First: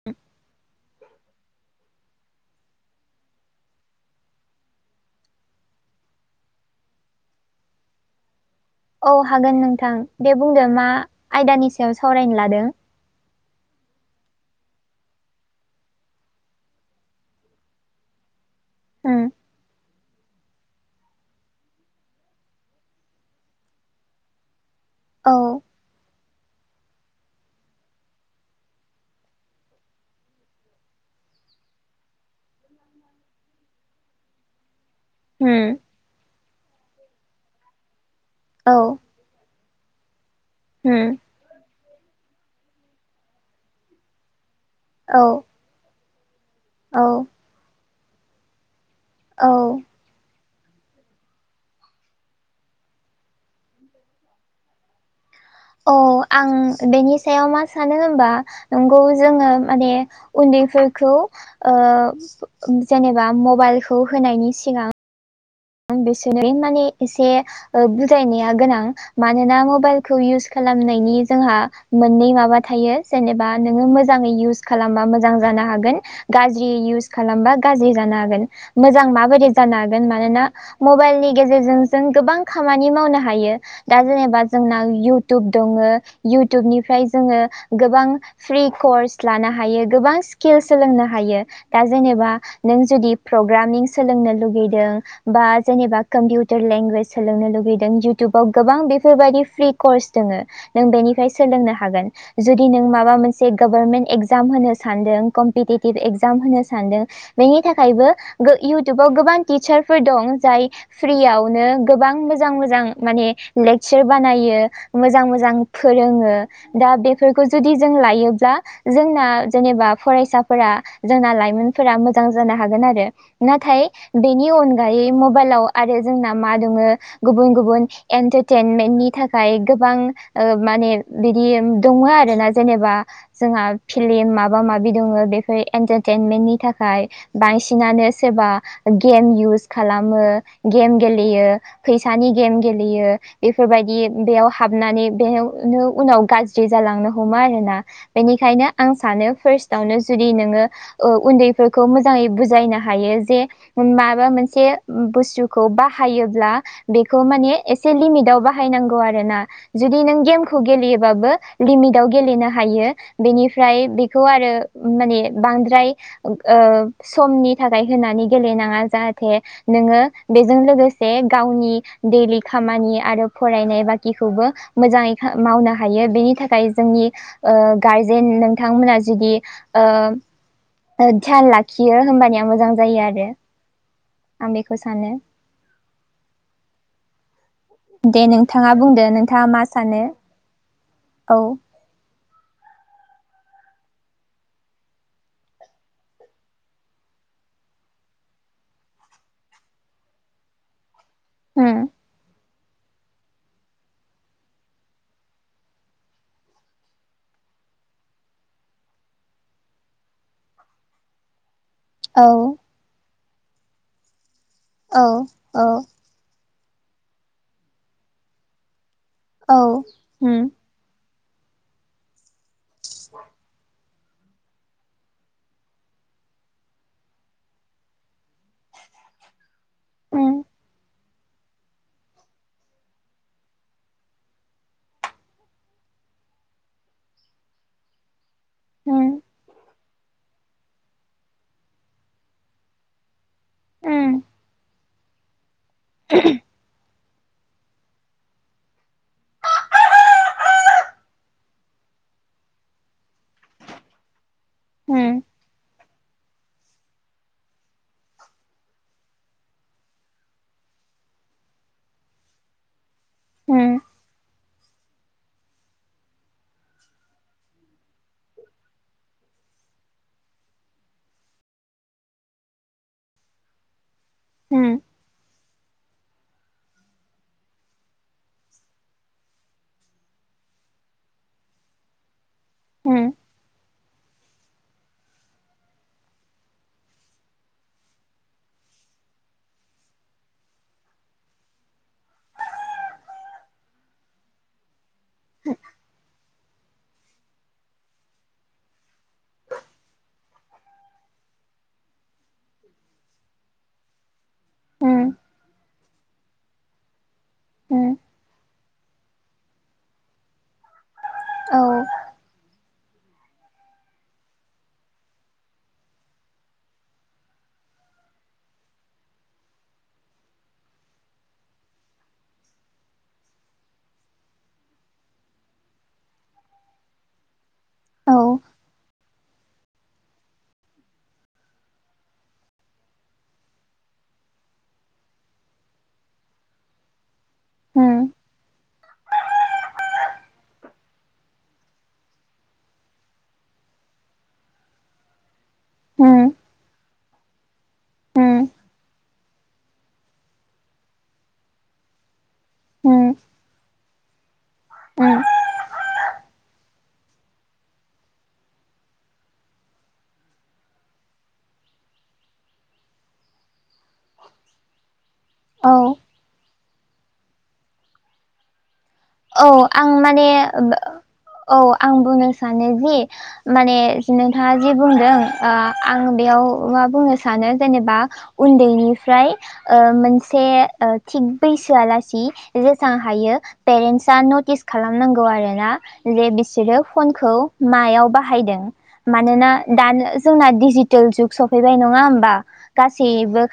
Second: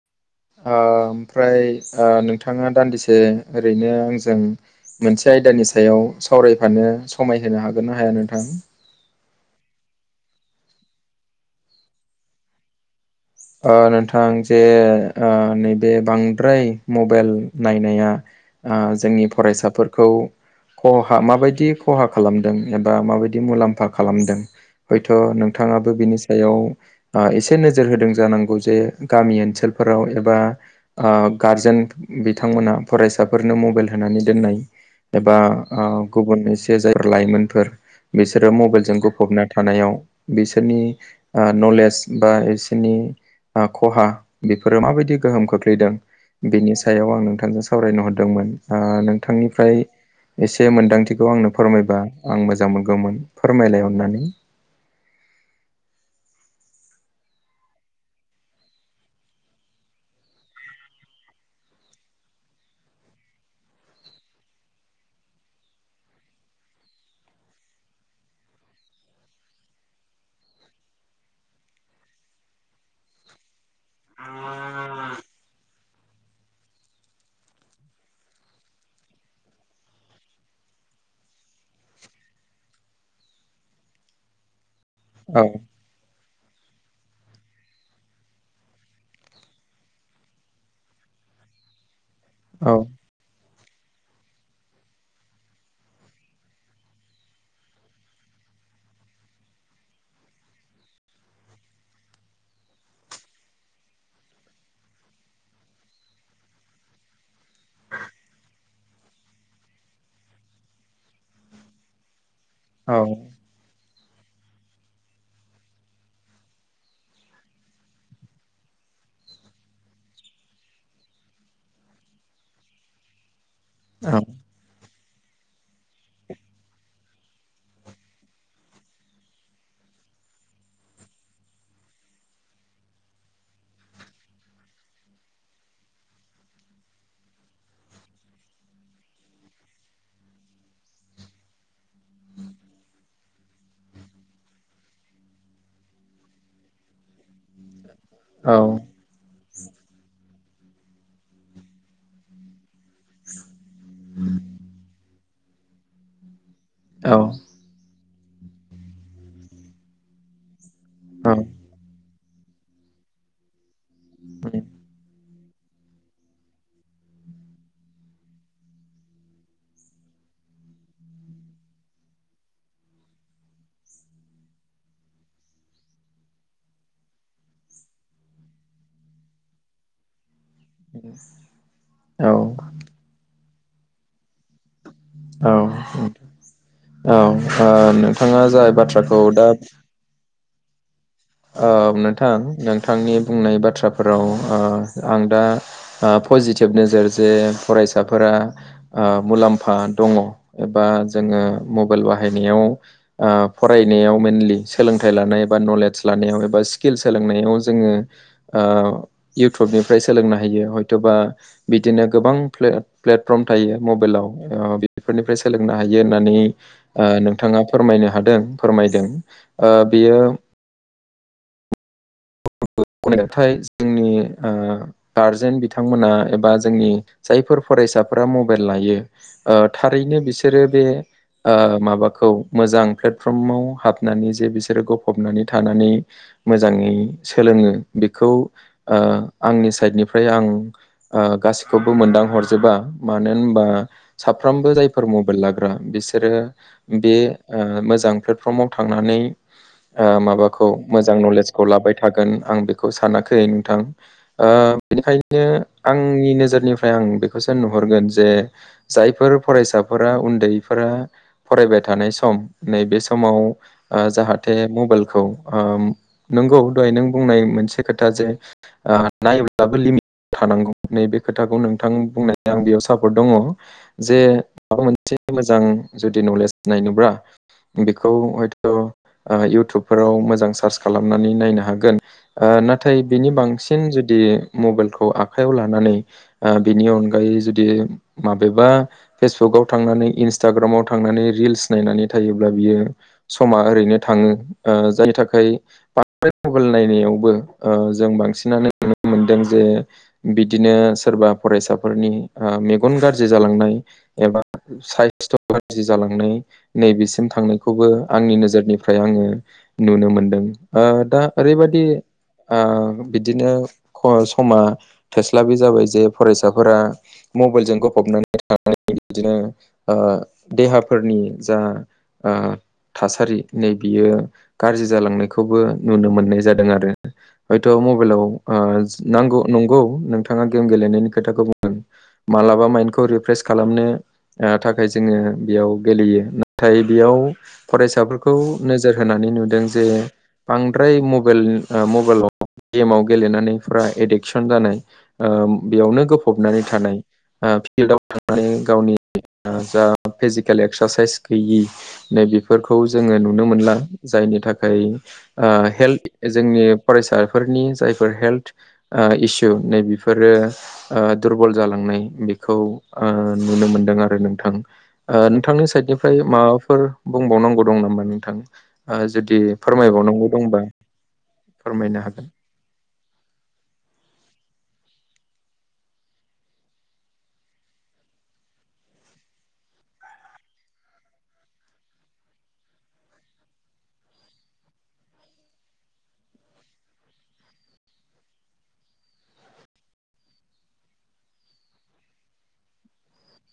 [inaudible] ओमफ्राय ओ नोंथाङा दान्दिसे ओरैनो आंजों मोनसे आयदानि सायाव सावरायफानो समायहोनो हागोन ना हाया नोंथां औ हागोन नोंथां दे बुंदो मा आयदानि सायाव सावरायनो लादों ओ नोंथां जे ओ नैबे बांद्राय मबाइल नायनाया ओ जोंनि उम फरायसाफोर खौ खहा माबायदि खहा खालामदों एबा माबायदि मुलाम्फा खालामदों हयथ' औ नोंथाङाबो बिनि सायाव एसे नोजोर होदों जानांगौ जे गामि ओनसोलफोराव एबा गारजेन बिथांमोना फरायसाफोरनो मबाइल होनानै दोननाय एबा उम गुबुन एसे जायफोर लाइमोनफोर बिसोरो औ मबाइलजों फबना थानायाव बिसोरनि उम नलेज बा बिसोरनि खहा बेफोरो माबायदि औ गोहोम खोख्लैदों बेनि सायाव आं औ नोंथांजों सावरायनो सावरायनो हरदोंमोन औ नोंथांनिफ्राय एसे मोन्दांथिखौ आंनो फोरमायबा आं मोजां मोनगौमोन फोरमायलाय अननानै औ आं बेनि सायाव मा सानो होमबा नंगौ जोङो माने उन्दैफोरखौ जेनेबा मबाइलखौ होनायनि सिगां बिसोरनो माने एसे बुजायनाया गोनां मानोना मबाइलखौ इउस खालामनायनि जोंहा मोननै माबा थायो जेनेबा नोङो मोजाङै इउस खालामबा मोजां जानो हागोन गाज्रि इउस खालामबा गाज्रि जानो हागोन मोजां माबायदि जानो हागोन मानोना मबाइलनि गेजेरजों जों गोबां खामानि मावनो हायो दा जेनेबा जोंना औ इउटुब दङ इउटुबनिफ्राय जोङो गोबां फ्रि कर्स लानो हायो गोबां स्किल सोलोंनो हायो दा जेनेबा औ नों जुदि प्रग्रामिं सोलोंनो लुगैदों बा जेनेबा कम्पिउटार लेंगुवेज सोलोंनो लुगैदों इउटुबाव गोबां बेफोरबायदि फ्रि कर्स दङो नों बेनिफ्राय सोलोंनो हागोन जुदि नों माबा मोनसे गभारमेन्ट एगजाम होनो सानदों कम्पिटिटिभ एक्जाम होनो सानदों बेनि थाखायबो इउटुबाव गोबां टिचार फोर दं जाय फ्रियावनो गोबां मोजां मोजां औ माने लेक्सार बानायो मोजां मोजां फोरोङो दा बेफोरखौ जुदि जों लायोब्ला जोंना जेनेबा फरायसाफोरा जोंना लाइमोनफोरा मोजां जानो हागोन आरो नाथाय औ बेनि अनगायै मबाइलाव आरो जोंना मा दङो गुबुन गुबुन एन्टारटेनमेन्टनि थाखाय गोबां माने बिदि दङ आरोना जेनेबा जोंहा फिल्म माबा माबि दङ बेफोर एन्टारटेनमेन्टनि थाखाय बांसिनानो सोरबा गेम इउस खालामो गेम गेलेयो फैसानि गेम गेलेयो बेफोरबायदि बेयाव हाबनानै बेयावनो उनाव गाज्रि फ्रि जालांनो हमा आरोना औ बेनिखायनो आं सानो फार्स्टआवनो जुदि नोङो उन्दैफोरखौ मोजाङै बुजायनो हायो जे माबा मोनसे जे बुस्थुखौ बाहायोब्ला बेखौ माने एसे लिमिटाव बाहायनांगौ आरो ना जुदि नों गेमखौ गेलेयोबाबो लिमिटाव गेलेनो हायो बेनिफ्राय बेखौ आरो माने बांद्राय समनि थाखाय होनानै गेलेनाङा जाहाथे नोङो बेजों लोगोसे गावनि दैइलि खामानि आरो फरायनाय बाखिखौबो मोजाङै मावनो हायो बेनि थाखाय जोंनि गारजेन नोंथांमोना जुदि ध्यान लाखियो औ होमबानिया मोजां जायो आरो आं बेखौ सानो औ औ औ दे नोंथाङा बुंदो नोंथाङा मा सानो औ नोंथां नोंथांनि बुंनाय बाथ्राफोराव आं दा पजिटिभ नोजोर जे फरायसाफोरा मुलाम्फा दङ एबा जोङो उम मबाइल बाहायनायाव फरायनायाव मइेनलि सोलोंथाइ लानाय बबा नलेज लानायाव एबा स्किल सोलोंनायाव जोङो ओ इउटुबनिफ्राय सोलोंनो हायो हयथ'बा बिदिनो औ गोबां प्लेटफर्म थायो मबाइलाव औ बेफोरनिफ्राय औ सोलोंनो हायो। होननानै नोंथाङा फोरमायनो हादों फोरमायदों। औ ओ बेयो ओम [unintelligible] थाय जोंनि गार्जेन बिथांमोना एबा जोंनि जायफोर फरायसाफोरा मबाइल लायो। ओ थारैनो उम बिसोरो बे माबाखौ मोजां प्लेटफर्माव हाबनानै जे बिसोरो गफबनानै थानानै मोजाङै सोलोङो बेखौ उम आंनि साइडनिफ्राय आं ओ गासिखौबो मोनदां हरजोबा मानो होनबा उम साफ्रोमबो जायफोर मबाइल लाग्रा बिसोरो बे मोजां प्लेटफर्माव थांनानै ओ माबाखौ मोजां नलेजखौ लाबाय। थागोन आं बेखौ सानाखै नोंथां ओ उम बेनिखायनो आंनि नोजोरनिफ्राय आं बेखौसो नुहरगोन जे जायफोर फरायसाफोरा उन्दैफोरा फरायबाय थानाय सम नैबे समाव उम जाहाथे मबाइलखौ नंगौ दहाय नों बुंनाय मोनसे खोथा जे ओ नायब्लाबो लिमिथ थानांगौ नैबे खोथाखौ नोंथां बुंनाय आं बेयाव सापर्ट दङ। जे उम माबा मोनसे मोजां जुदि नलेज नायनोब्ला बेखौ हयथ' इउटुबफोराव मोजां सार्च खालामनानै नायनो हायो। हागोन नाथाय उम बिनि बांसिन जुदि मबाइलखौ आखाइयाव लानानै ओ बिनि अनगायै जुदि माबेबा फेसबुकाव थांनानै इन्सटाग्रामाव थांनानै रिल्स नायनानै थायोब्ला बियो समा ओरैनो थाङो ओ जायनि थाखाय बांद्राय मबाइल नायनायावबो जों बांसिनानो मोनदों जे बिदिनो सोरबा फरायसाफोरनि ओ मेगन गाज्रि जालांनाय एबा उम साइस्थ' गाज्रि जालांनाय नैबेसिम थांनायखौबो उम आंनि नोजोरनिफ्राय आङो नुनो मोनदों ओ दा औ ओरैबायदि ओ बिदिनो समा थोस्लाबि जाबाय जे फरायसाफोरा मबाइलजों गफबनानै थनाय बिदिनो देहाफोरनि जा ओ थासारि नै बियो गाज्रि जालांनायखौबो नुनो मोननाय जादों आरो हयथ' औ मबाइलाव ओ नांगौ नंगौ नोंथाङा गेम गेलेनायनि खोथाखौ बुंदों मालाबा माइन्डखौ रिफ्र्रेस खालामनो ओ थाखाय जोङो बेयाव गेलेयो नाथाय बेयाव उम फरायसाफोरखौ नोजोर होनानै नुदों जे बांद्राय मबाइल मबाइलाव गेमाव गेलेनानैफ्रा एडिकसन जानाय ओ बेयावनो उम गोफबनानै थानाय ओ फिल्डआव उम थांनानै गावनि जा फिजिकेल एक्सारसाइस गैयि नै बेफोरखौ उम जोङो नुनो मोनला जायनि थाखाय उम ओ हेल्थ जोंनि फरायसाफोरनि जायफोर हेल्थ ओ इसु नै बेफोरो ओ दुरबल जालांनाय बेखौ ओ नुनो मोनदों आरो नोंथां ओ नोंथांनि औ साइडनिफ्राय माबाफोर बुंबावनांगौ दं नामा नोंथां जुदि औ आं फोरमायबावनांगौ दंबा माने औ फोरमायनो आं हागोन बुंनो सानो जि माने नोंथाङा जि बुंदों ओ आं बेयाव मा बुंनो सानो जेनेबा उनदैनिफ्राय ओ मोनसे ओ थिग बैसोआलासि जोसां हायो पेरेन्टसा नटिस खालामनांगौ आरोना ले बिसोरो फनखौ मायाव बाहायदों मानोना दानो जोंना दिडजिटेल जुग सफैबाय नङा होमबा गासैबो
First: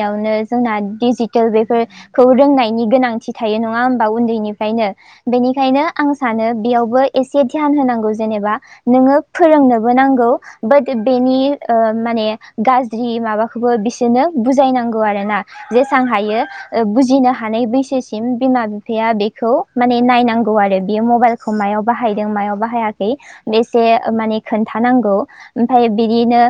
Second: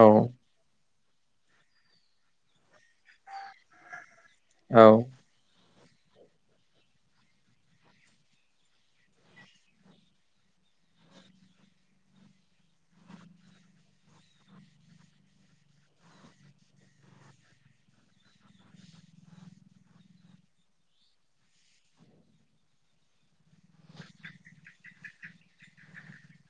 औ जोंना डिजिटेल बेफोरखौ रोंनायनि गोनांथि थायो नङा होमबा औ उनदैनिफ्रायनो बेनिखायनो आं सानो बेयावबो एसे ध्यान होनांगौ जेनेबा नोङो फोरोंनोबो नांगौ बाट बेनि ओ माने गाज्रि माबाखौबो बिसोरनो बुजायनांगौ आरोना जेसेबां हायो बुजिनो हानाय बैसोसिम बिमा बिफाया बे खौ माने नायनांगौ आरो बियो मबाइलखौ मायाव बाहायदों मायाव बाहायाखै बेसे माने खोन्थानांगौ ओमफ्राय बिदिनो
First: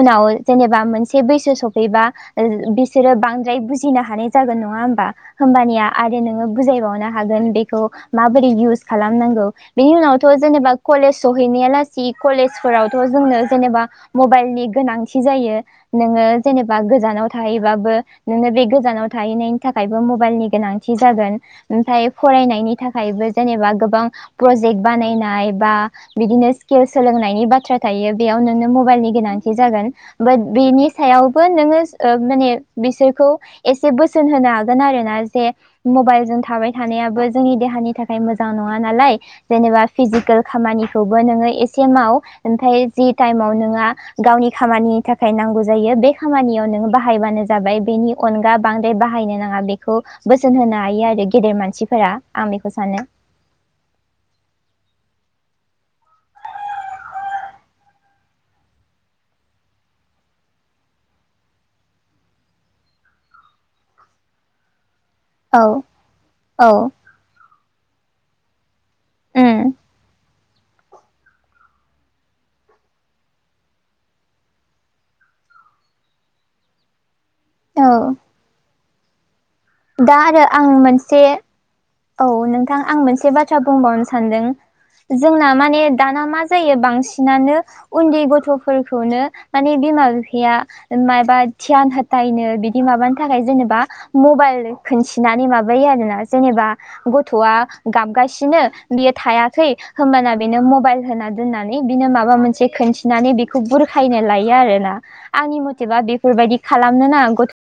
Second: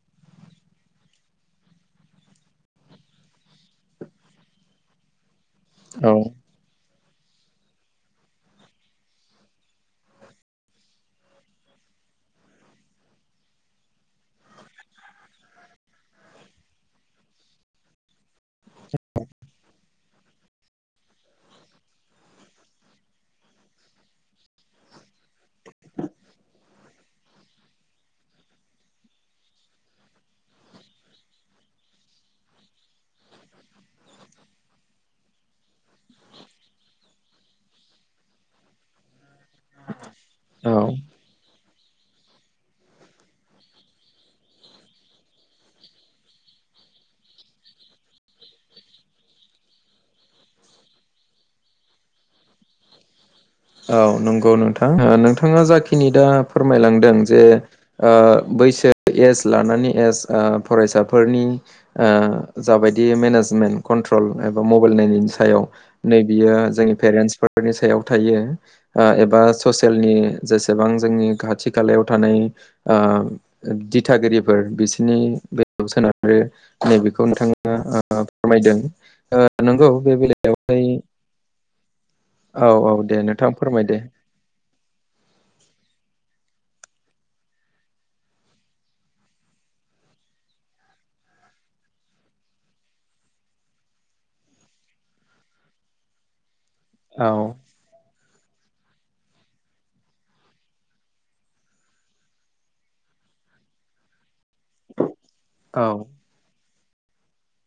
उनाव जेनेबा मोनसे बैसो सफैबा ओ बिसोरो बांद्राय बुजिनो हानाय जागोन नङा होमबा होमबानिया औ आरो नोङो बुजायबावनो हागोन बेखौ माबोरै इउस खालामनांगौ बिनि उनावथ' जेनेबा कलेज सहैनाया लासि कलेजफोरावथ' जोंनो जेनेबा मबाइलनि गोनांथि जायो नोङो जेनेबा गोजानाव थाहैबाबो नोङो बे गोजानाव थाहैनायनि थाखायबो मबाइलनि गोनांथि जागोन ओमफ्राय फरायनायनि थाखायबो जेनेबा गोबां प्रजेक्ट बानायनाय बा बिदिनो स्किल सोलोंनायनि बाथ्रा थायो बेयाव नोंनो मबाइलनि गोनांथि जागोन बाट बेनि सायावबो नोङो माने बिसोरखौ एसे बोसोन होनो हागोन आरोना जे मबाइल जों थाबाय थानायाबो जोंनि देहानि थाखाय मोजां नङा नालाय जेनेबा फिजिकेल औ खामानिखौ बो नोङो एसे माव ओमफ्राय जि टाइमाव नोङा गावनि खामानिनि था खाय नांगौ जायो बे खामानियाव नोङो बाहायबानो जाबाय बेनि अनगा बांद्राय बाहायनो नाङा बे खौ बोसोन होनो हायो आरो गेदेर मानसिफोरा आं बेखौ सानो औ नंगौ नोंथां नोंथाङा जाखिनि दा फोरमायलांदों जे ओ बैसो एस लानानै एस ओ फरायसाफोरनि ओ जाबायदि मेनेजमेन्ट कन्ट्रल एबा मबाइल नायनायनि सायाव औ नै बियो औ जोंनि पेरेन्टसफोरनि सायाव थायो ओ एबा उम ससेयलनि जेसेबां जोंनि खाथि खालायाव थानाय ओ दिथागिरिफोर बिसोरनि बेलायाव सोनारो नैबेखौ नोंथां औ ओ फोरमायदों ओ दा आरो आं मोनसे औ नोंथां औ आं दे मोनसे नोंथां बाथ्रा फोरमायदो बुंबावनो सानदों जोंना माने दाना मा जायो बांसिनानो उन्दै गथ'फोरखौनो माने बिमा बिफाया मायबा थियाथार नायनो बिदि माबानि थाखाय जेनेबा मबाइल खिन्थिनानै माबायो आरोना जेनेबा औ गथ'आ गाबगासिनो बियो थायाखै होमबाना बेनो मबाइल होना दोननानै बिनो माबा मोनसे खोनसे खोन नानै बेखौ बुरखायनो लायो आरोना आंनि औ मथेबा बेफोरबायदि खालामनो नाङा गथ'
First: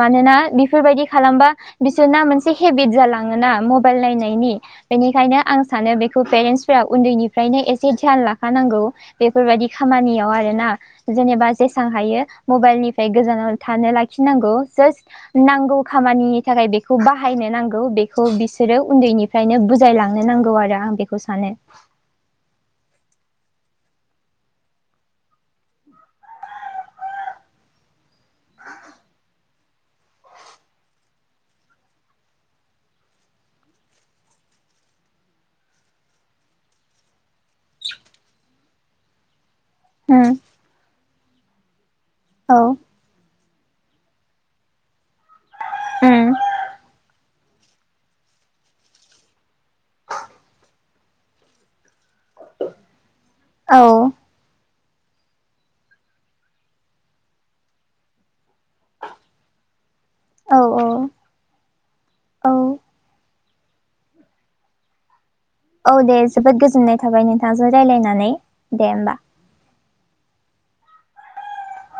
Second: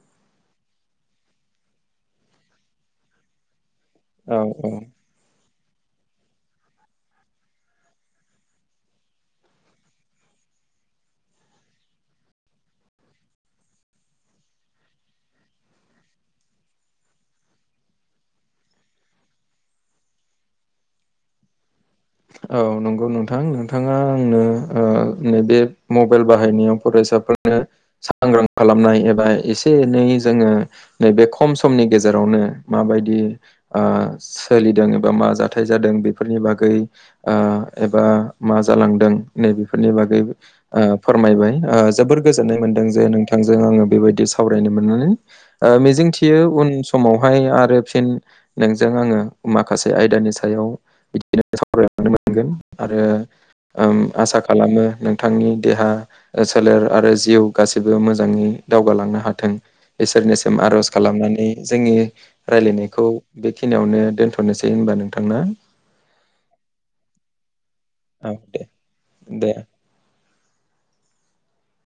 मानोना बेफोरबायदि खालामबा बिसोरना मोनसे हेबिट जालाङोना बाइल औ नायनायनि औ बेनि ओंखायनो आं सानो बेखौ पेरेन्टसफोरा उन्दैनिफ्रायनो एसे ध्यान लाखानांगौ बेफोरबायदि खामानियाव आरोना जेनेबा जेसबां हायो मबाइलनिफ्राय गोजानाव थानो लाखिनांगौ जास्ट नांगौ खामानिनि थाखाय बेखौ बाहायनो नांगौ बेखौ बिसोरो उन्दैनि फ्रायनो बुजायलांनो नांगौ आरो आं बेखौ सानो औ नंगौ नोंथां नोंथाङा आंनो ओ नैबे मबाइल बाहायनायाव फरायसाफोर सांग्रा खालामनाय एबा एसे एनै जोङो नैबे खम समनि गेजेरावनो माबायदि सोलिदों एबा मा जाथाय जादों बेफोरनि बागै एबा मा जालांदों नैफोरनि बागै उम फोरमायबाय जोबोर औ गोजोननाय मोनदों जे नोंथांजों आङो बेबायदि सावरायनो मोननानै मिजिं उम थियो उन समाव बेहाय आरो फिन नोंजों आङो माखासे आयदानि सायाव बिदिनो सावरायलांनो मोनगोन आरो औ आसा खालाम खालामो नोंथांनि देहा सोलेर आरो जिउ गासिबो मोजाङै दावगालांनो हाथों औ इसोरनिसिम आर'ज औ खालामनानै जोंनि औ राय्लायनायखौ बेखिनियावनो दोनथ'नोसै होनबा नोंथां ना औ दे जोबोद गोजोननाय थाबाय नोंथांजों रायज्लायनानै दे होमबा दे